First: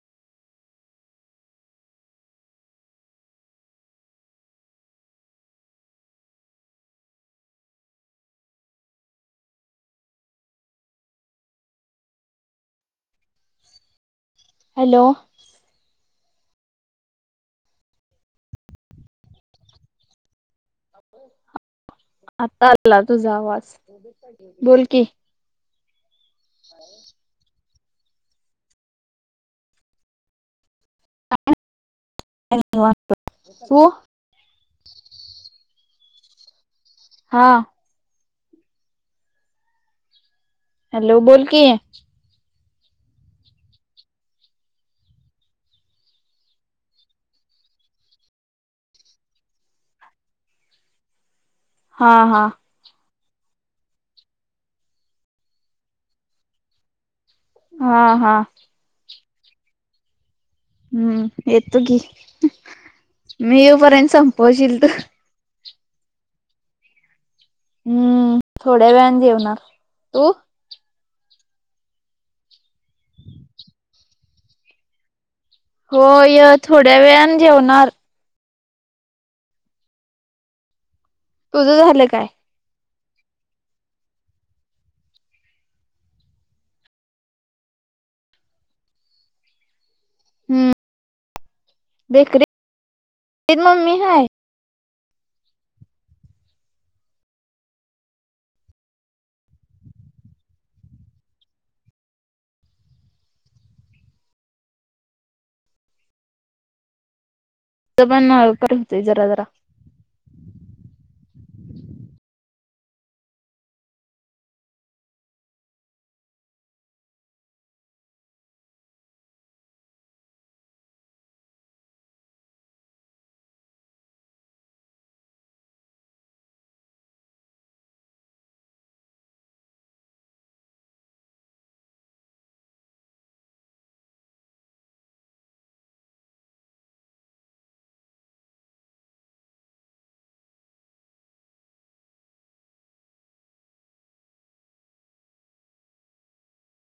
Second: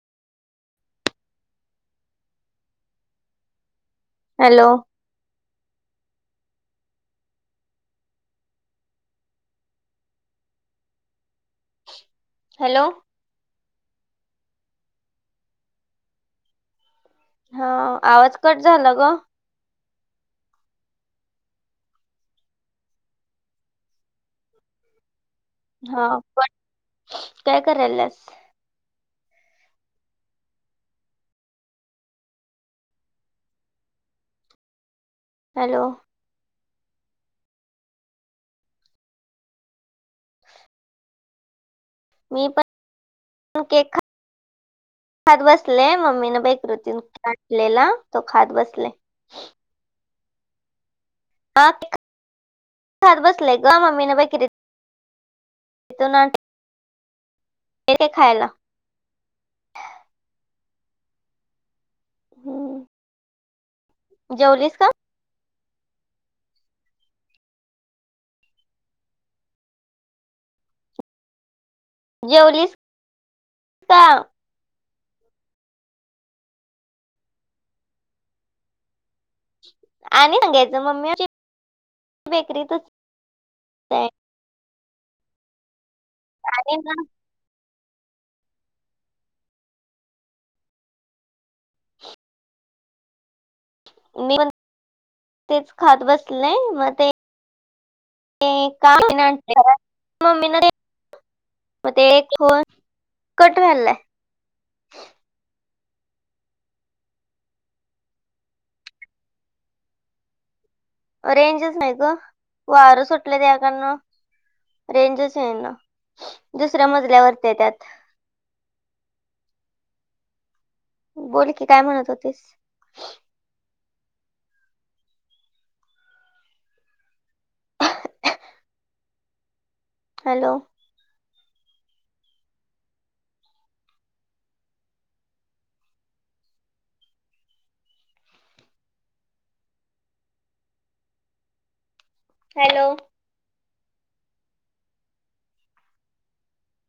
Hello. Hello. Hello. हा आवाज cut झाला ग. आता आला तुझा आवाज बोल की हा पण काय करायल्यास? काही नाही, निवांत बग. तु? हॅलो. हा. हॅलो बोल की? मी पण केक खा खात बसले, मम्मीन बेकरीतन केक आणलेला तो खात बसले. आक [unintelligible] हा हा. खात बसले ग मम्मीने बेकरीतन आणलेला हा हा. हम्म येतो की हम्म मी येईपर्यंत जेवलीस संपवशील तू का हम्म थोड्या वेळान जेवणार, तू? जेवलीस? का [unintelligible] होय. थोड्या वेळानं जेवणार. आणि सांगायचं मम्मी आमची तुझ झालं काय? बेकरीतच हाय. अरे वाह! हम्म, बेकरीत मम्मी हाय? मी तेच खात बसले मग ते ते का ममी ना ते [unintelligible] मग ते एक दिवस कट व्हायलाय. जबाान करत जर्र [unintelligible] रेंजच नाही ग, वारं सुटल त्या कारन. रेंजच नाही ग, दुसऱ्या मजल्यावरती आहे त्यात. बोल की, काय म्हणत होतीस? हॅलो! हॅलो!